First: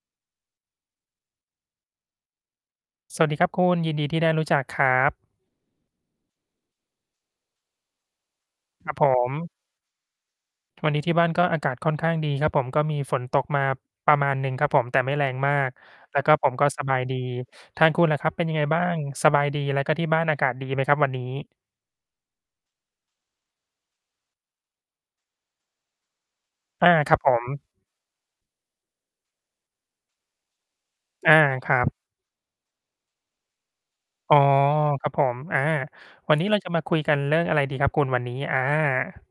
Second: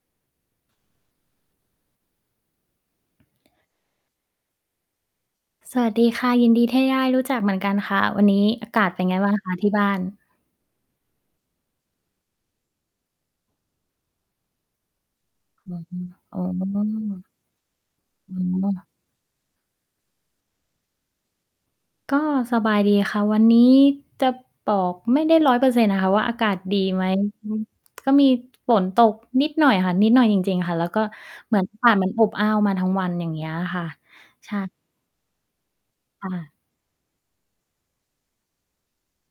สวัสดีครับคุณ ยินดีที่ได้รู้จักครับ สวัสดีค่ะ ยินดีที่ได้ รู้จักเหมือนกันค่ะ วันนี้ อากาคศรัเบ ป็นผไงบ้ม างคะที่บ้าน? วันนี้ที่บ้านก็อากาศค่อนข้างดีครับผม ก็มีฝนตกมาประมาณหนึ่งครับผม แต่ไม่แรงมาอก ือ แล้วก็ อ๋ผมก็สบายดี อ ทางคุณล่ะครับ อเป็นยังไง๋บ้าอ ง? สบายดี แล้วก็ที่บ้านอากาศดีไหมครับ วันนี้? ก็สบายดีค่ะ วันนี้จะ บอกไม่ได้ 100% อะค่ะว่า อากาศดีอา ไหม ครับผอือ ม ก็มีฝนตกนิดหน่อยค่ะ นิดหน่อยจริง ๆ ค่ะ แล้วก็อา เหมือนครอัากาบ ศมันอบอ้าวมาทั้งวัน อย่างเงี้ยค่ะ อ๋อ ใช่ ครับผม อา ควัน่นี้ะ เราจะมาคุยกันเรื่องอะไรดี ครับคุณ วันนี้? อา